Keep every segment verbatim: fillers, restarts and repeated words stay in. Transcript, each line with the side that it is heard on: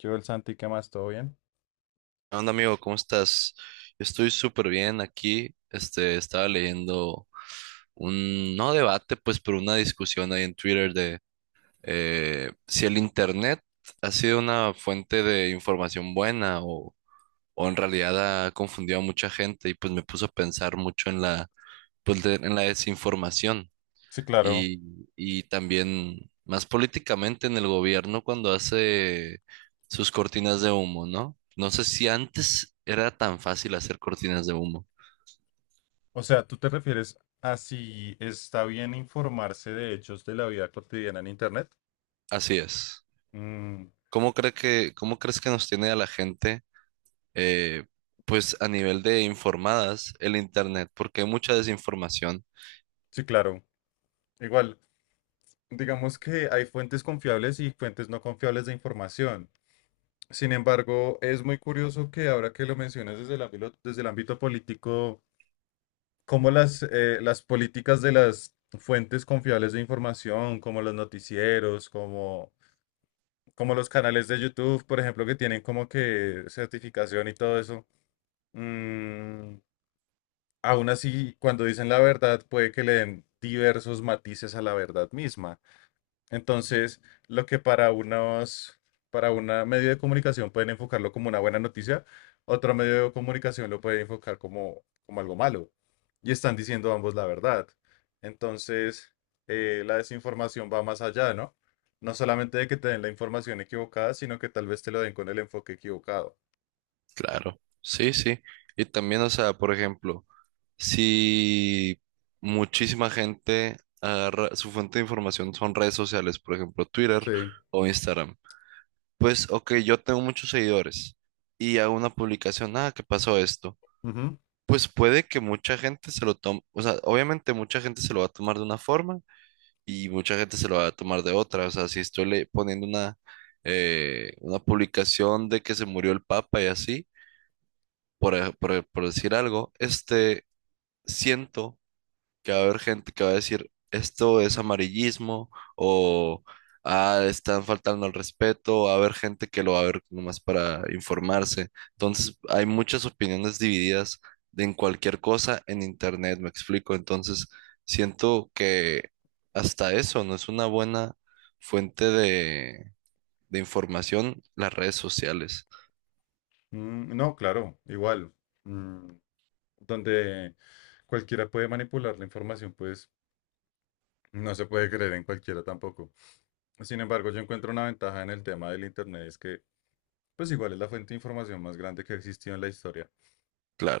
left: Yo, el Santi, ¿qué más? ¿Todo bien?
right: ¿Qué onda, amigo? ¿Cómo estás? Yo estoy súper bien aquí. Este, estaba leyendo un, no debate, pues, pero una discusión ahí en Twitter de eh, si el internet ha sido una fuente de información buena o, o en realidad ha confundido a mucha gente y pues me puso a pensar mucho en la, pues, de- en la desinformación.
left: Sí, claro.
right: Y, y también más políticamente en el gobierno cuando hace sus cortinas de humo, ¿no? No sé si antes era tan fácil hacer cortinas de humo.
left: O sea, ¿tú te refieres a si está bien informarse de hechos de la vida cotidiana en Internet?
right: Así es.
left: Mm,
right: ¿Cómo cree que, cómo crees que nos tiene a la gente, eh, pues a nivel de informadas, el internet? Porque hay mucha desinformación.
left: sí, claro. Igual. Digamos que hay fuentes confiables y fuentes no confiables de información. Sin embargo, es muy curioso que ahora que lo mencionas desde el ámbito, desde el ámbito político, cómo las, eh, las políticas de las fuentes confiables de información, como los noticieros, como, como los canales de YouTube, por ejemplo, que tienen como que certificación y todo eso, mm, aún así, cuando dicen la verdad, puede que le den diversos matices a la verdad misma. Entonces, lo que para unos, para una medio de comunicación pueden enfocarlo como una buena noticia, otro medio de comunicación lo puede enfocar como, como algo malo. Y están diciendo ambos la verdad. Entonces, eh, la desinformación va más allá, ¿no? No solamente de que te den la información equivocada, sino que tal vez te lo den con el enfoque equivocado.
right: Claro. Sí, sí. Y también, o sea, por ejemplo. Si Muchísima gente agarra, su fuente de información son redes sociales, por ejemplo, Twitter
left: Sí.
right: o Instagram. Pues, ok, yo tengo muchos seguidores y hago una publicación, ah, ¿qué pasó esto?
left: Ujú.
right: Pues puede que mucha gente se lo tome, o sea, obviamente mucha gente se lo va a tomar de una forma y mucha gente se lo va a tomar de otra. O sea, si estoy le- poniendo una, eh, una publicación de que se murió el Papa y así, por, ej- por por decir algo, este, siento que va a haber gente que va a decir, esto es amarillismo o ah, están faltando al respeto, va a haber gente que lo va a ver nomás para informarse. Entonces, hay muchas opiniones divididas de en cualquier cosa en internet, me explico. Entonces, siento que hasta eso no es una buena fuente de, de información, las redes sociales,
left: Mm, no, claro, igual. Mm, donde cualquiera puede manipular la información, pues no se puede creer en cualquiera tampoco. Sin embargo, yo encuentro una ventaja en el tema del Internet, es que pues igual es la fuente de información más grande que ha existido en la historia.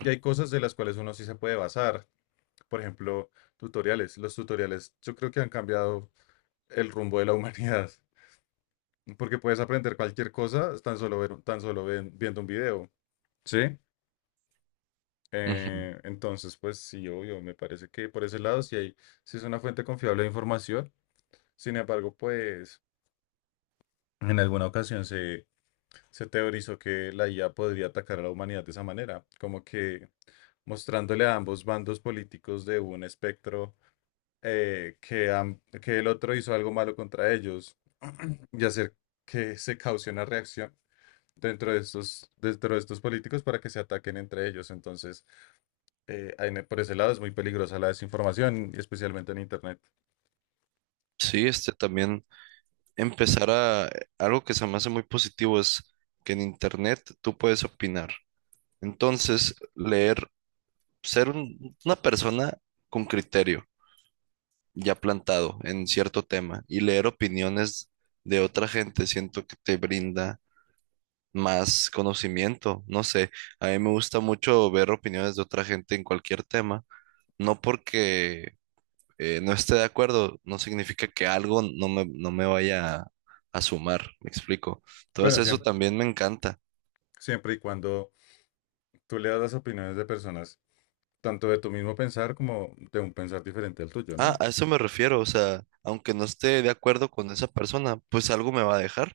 left: Y hay cosas de las cuales uno sí se puede basar. Por ejemplo, tutoriales. Los tutoriales yo creo que han cambiado el rumbo de la humanidad, porque puedes aprender cualquier cosa tan solo, ver- tan solo ven- viendo un video. ¿Sí?
right: Ujú.
left: Eh, entonces, pues sí, obvio, me parece que por ese lado sí, hay, sí es una fuente confiable de información. Sin embargo, pues en alguna ocasión se Se teorizó que la I A podría atacar a la humanidad de esa manera, como que mostrándole a ambos bandos políticos de un espectro eh, que, am- que el otro hizo algo malo contra ellos y hacer que se cause una reacción dentro de estos, dentro de estos políticos para que se ataquen entre ellos. Entonces, eh, en- por ese lado es muy peligrosa la desinformación, y especialmente en Internet.
right: Sí, este también. Empezar a algo que se me hace muy positivo es que en internet tú puedes opinar. Entonces, leer, ser un- una persona con criterio ya plantado en cierto tema y leer opiniones de otra gente, siento que te brinda más conocimiento. No sé, a mí me gusta mucho ver opiniones de otra gente en cualquier tema, no porque eh, no esté de acuerdo, no significa que algo no me, no me vaya a, a sumar, me explico. Entonces
left: Bueno,
right: eso
left: siempre,
right: también me encanta.
left: siempre y cuando tú leas las opiniones de personas, tanto de tu mismo pensar como de un pensar diferente al tuyo,
right: Ah,
left: ¿no?
right: a eso me refiero, o sea, aunque no esté de acuerdo con esa persona, pues algo me va a dejar.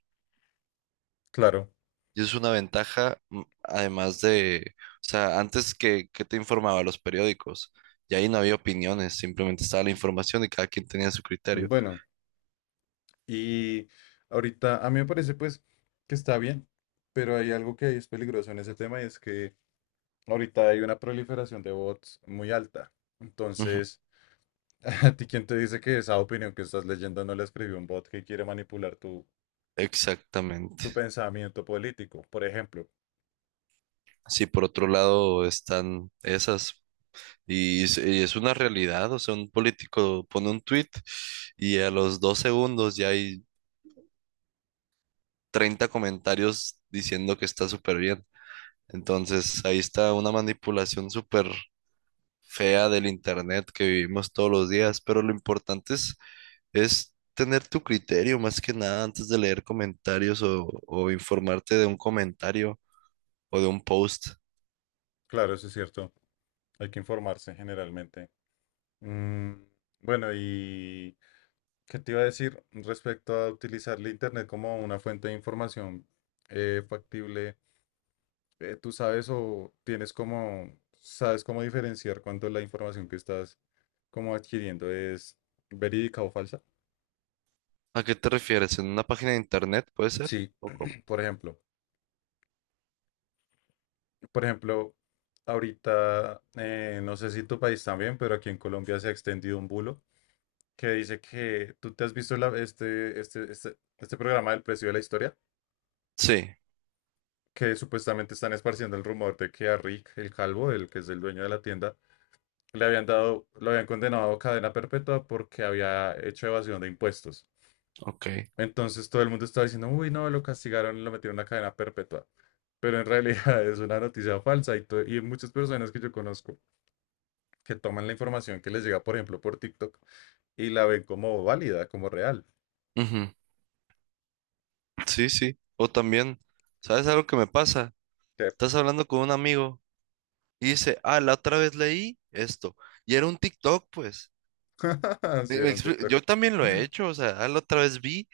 left: Claro.
right: Y es una ventaja, mm, además de, o sea, antes que, que te informaba los periódicos, y ahí no había opiniones, simplemente estaba la información y cada quien tenía su criterio.
left: Bueno, y ahorita a mí me parece pues que está bien, pero hay algo que es peligroso en ese tema y es que ahorita hay una proliferación de bots muy alta.
right: Ujú.
left: Entonces, ¿a ti quién te dice que esa opinión que estás leyendo no la escribió un bot que quiere manipular tu, tu
right: Exactamente.
left: pensamiento político? Por ejemplo,
right: Sí, por otro lado están esas. Y es, y es una realidad, o sea, un político pone un tweet y a los dos segundos ya hay treinta comentarios diciendo que está súper bien. Entonces, ahí está una manipulación súper fea del internet que vivimos todos los días, pero lo importante es, es tener tu criterio más que nada antes de leer comentarios o, o informarte de un comentario o de un post.
left: claro, eso es cierto, hay que informarse generalmente. Mm, bueno, ¿Qué te iba a decir respecto a utilizar la internet como una fuente de información eh, factible? Eh, ¿tú sabes o tienes como, sabes cómo diferenciar cuánto la información que estás como adquiriendo es verídica o falsa?
right: ¿A qué te refieres? ¿En una página de internet puede ser?
left: Sí,
right: ¿O cómo?
left: por ejemplo, por ejemplo, ahorita, eh, no sé si tu país también, pero aquí en Colombia se ha extendido un bulo que dice que tú te has visto la- este, este, este, este programa del precio de la historia.
right: Sí,
left: Que supuestamente están esparciendo el rumor de que a Rick, el calvo, el que es el dueño de la tienda, le habían dado, lo habían condenado a cadena perpetua porque había hecho evasión de impuestos.
right: ok.
left: Entonces todo el mundo estaba diciendo, uy, no, lo castigaron, y lo metieron a cadena perpetua. Pero en realidad es una noticia falsa y, to- y muchas personas que yo conozco que toman la información que les llega, por ejemplo, por TikTok y la ven como válida, como real.
right: Ujú. Sí, sí. O también, ¿sabes algo que me pasa?
left: Que,
right: Estás hablando con un amigo y dice, ah, la otra vez leí esto. Y era un TikTok, pues.
left: sí,
right: Me- me
left: era un
right: expli-
left: TikTok.
right: Yo también lo he hecho, o sea, ah, la otra vez vi,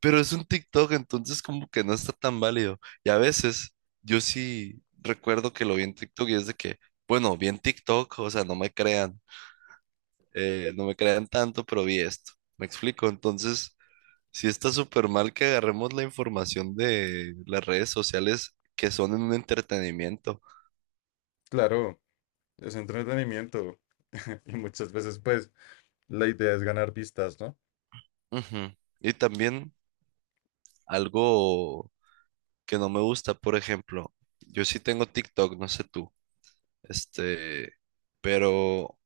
right: pero es un TikTok, entonces como que no está tan válido. Y a veces yo sí recuerdo que lo vi en TikTok y es de que, bueno, vi en TikTok, o sea, no me crean, eh, no me crean tanto, pero vi esto. Me explico. Entonces sí está súper mal que agarremos la información de las redes sociales que son en un entretenimiento.
left: Claro, es entretenimiento. Y muchas veces, pues, La idea es ganar vistas, ¿no?
right: Ujú. Y también algo que no me gusta, por ejemplo, yo sí tengo TikTok, no sé tú, este, pero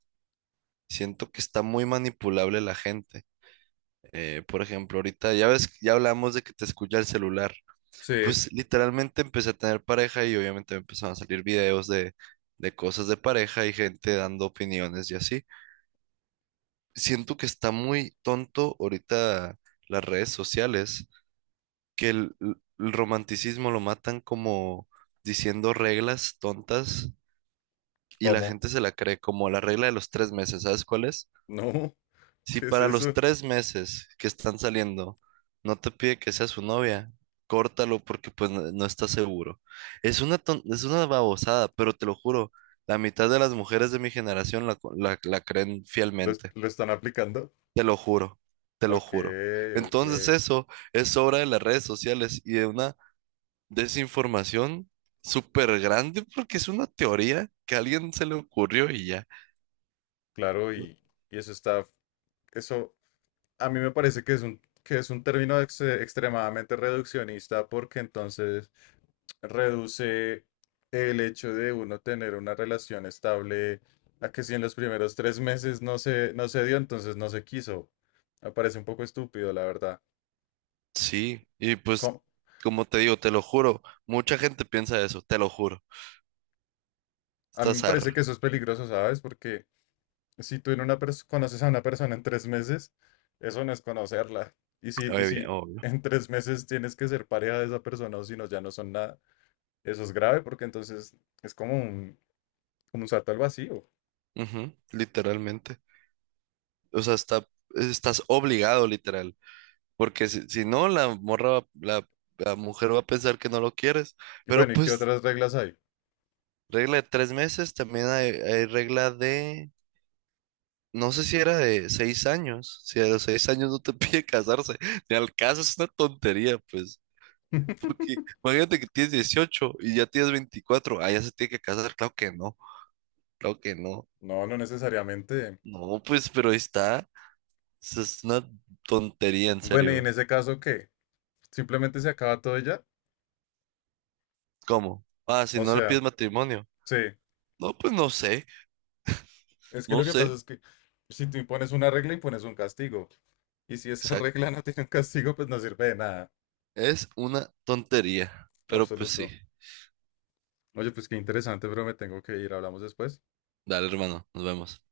right: siento que está muy manipulable la gente. Eh, por ejemplo, ahorita ya ves, ya hablamos de que te escucha el celular.
left: Sí.
right: Pues literalmente empecé a tener pareja y obviamente me empezaron a salir videos de, de cosas de pareja y gente dando opiniones y así. Siento que está muy tonto ahorita las redes sociales, que el, el romanticismo lo matan como diciendo reglas tontas y la
left: ¿Cómo?
right: gente se la cree como la regla de los tres meses, ¿sabes cuál es?
left: No,
right: Si
left: ¿qué es
right: para los
left: eso?
right: tres meses que están saliendo no te pide que sea su novia, córtalo porque pues no, no estás seguro. Es una, ton- es una babosada, pero te lo juro, la mitad de las mujeres de mi generación la, co- la la creen
left: ¿Lo, es-
right: fielmente.
left: lo están aplicando?
right: Te lo juro, te lo
left: Ok,
right: juro.
left: ok.
right: Entonces eso es obra de las redes sociales y de una desinformación súper grande porque es una teoría que a alguien se le ocurrió y ya.
left: Claro, y, y eso está, eso a mí me parece que es un, que es un término ex- extremadamente reduccionista porque entonces reduce el hecho de uno tener una relación estable a que si en los primeros tres meses no se, no se dio, entonces no se quiso. Me parece un poco estúpido, la verdad.
right: Sí, y pues
left: ¿Cómo,
right: como te digo, te lo juro, mucha gente piensa eso, te lo juro.
left: A mí me
right: Estás
left: parece que
right: arra.
left: eso es peligroso, ¿sabes? Porque si tú en una pers- conoces a una persona en tres meses, eso no es conocerla. Y si, y
right: Obvio,
left: si
right: obvio.
left: en tres meses tienes que ser pareja de esa persona o si no, ya no son nada, eso es grave porque entonces es como un, como un salto al vacío.
right: Ujú, literalmente. O sea, está, estás obligado, literal. Porque si, si no, la morra, va- la, la mujer va a pensar que no lo quieres.
left: Y
right: Pero
left: bueno, ¿y qué
right: pues
left: otras reglas hay?
right: regla de tres meses, también hay, hay regla de, no sé si era de seis años, si a los seis años no te pide casarse, ni al caso es una tontería, pues, porque imagínate que tienes dieciocho y ya tienes veinticuatro, ah, ya se tiene que casar, claro que no, claro que no.
left: No, no necesariamente.
right: No, pues, pero ahí está, eso es una tontería, en
left: Bueno, ¿y en
right: serio.
left: ese caso qué? ¿Simplemente se acaba todo y ya?
right: ¿Cómo? Ah, si
left: O
right: no le
left: sea,
right: pides matrimonio,
left: sí.
right: no, pues no sé,
left: Es que
right: no
left: lo que pasa
right: sé,
left: es que si tú impones una regla, impones un castigo. Y si esa regla
right: exacto,
left: no tiene un castigo, pues no sirve de nada.
right: es una tontería, pero pues sí,
left: absoluto. Oye, pues qué interesante, pero me tengo que ir. Hablamos después.
right: dale hermano, nos vemos.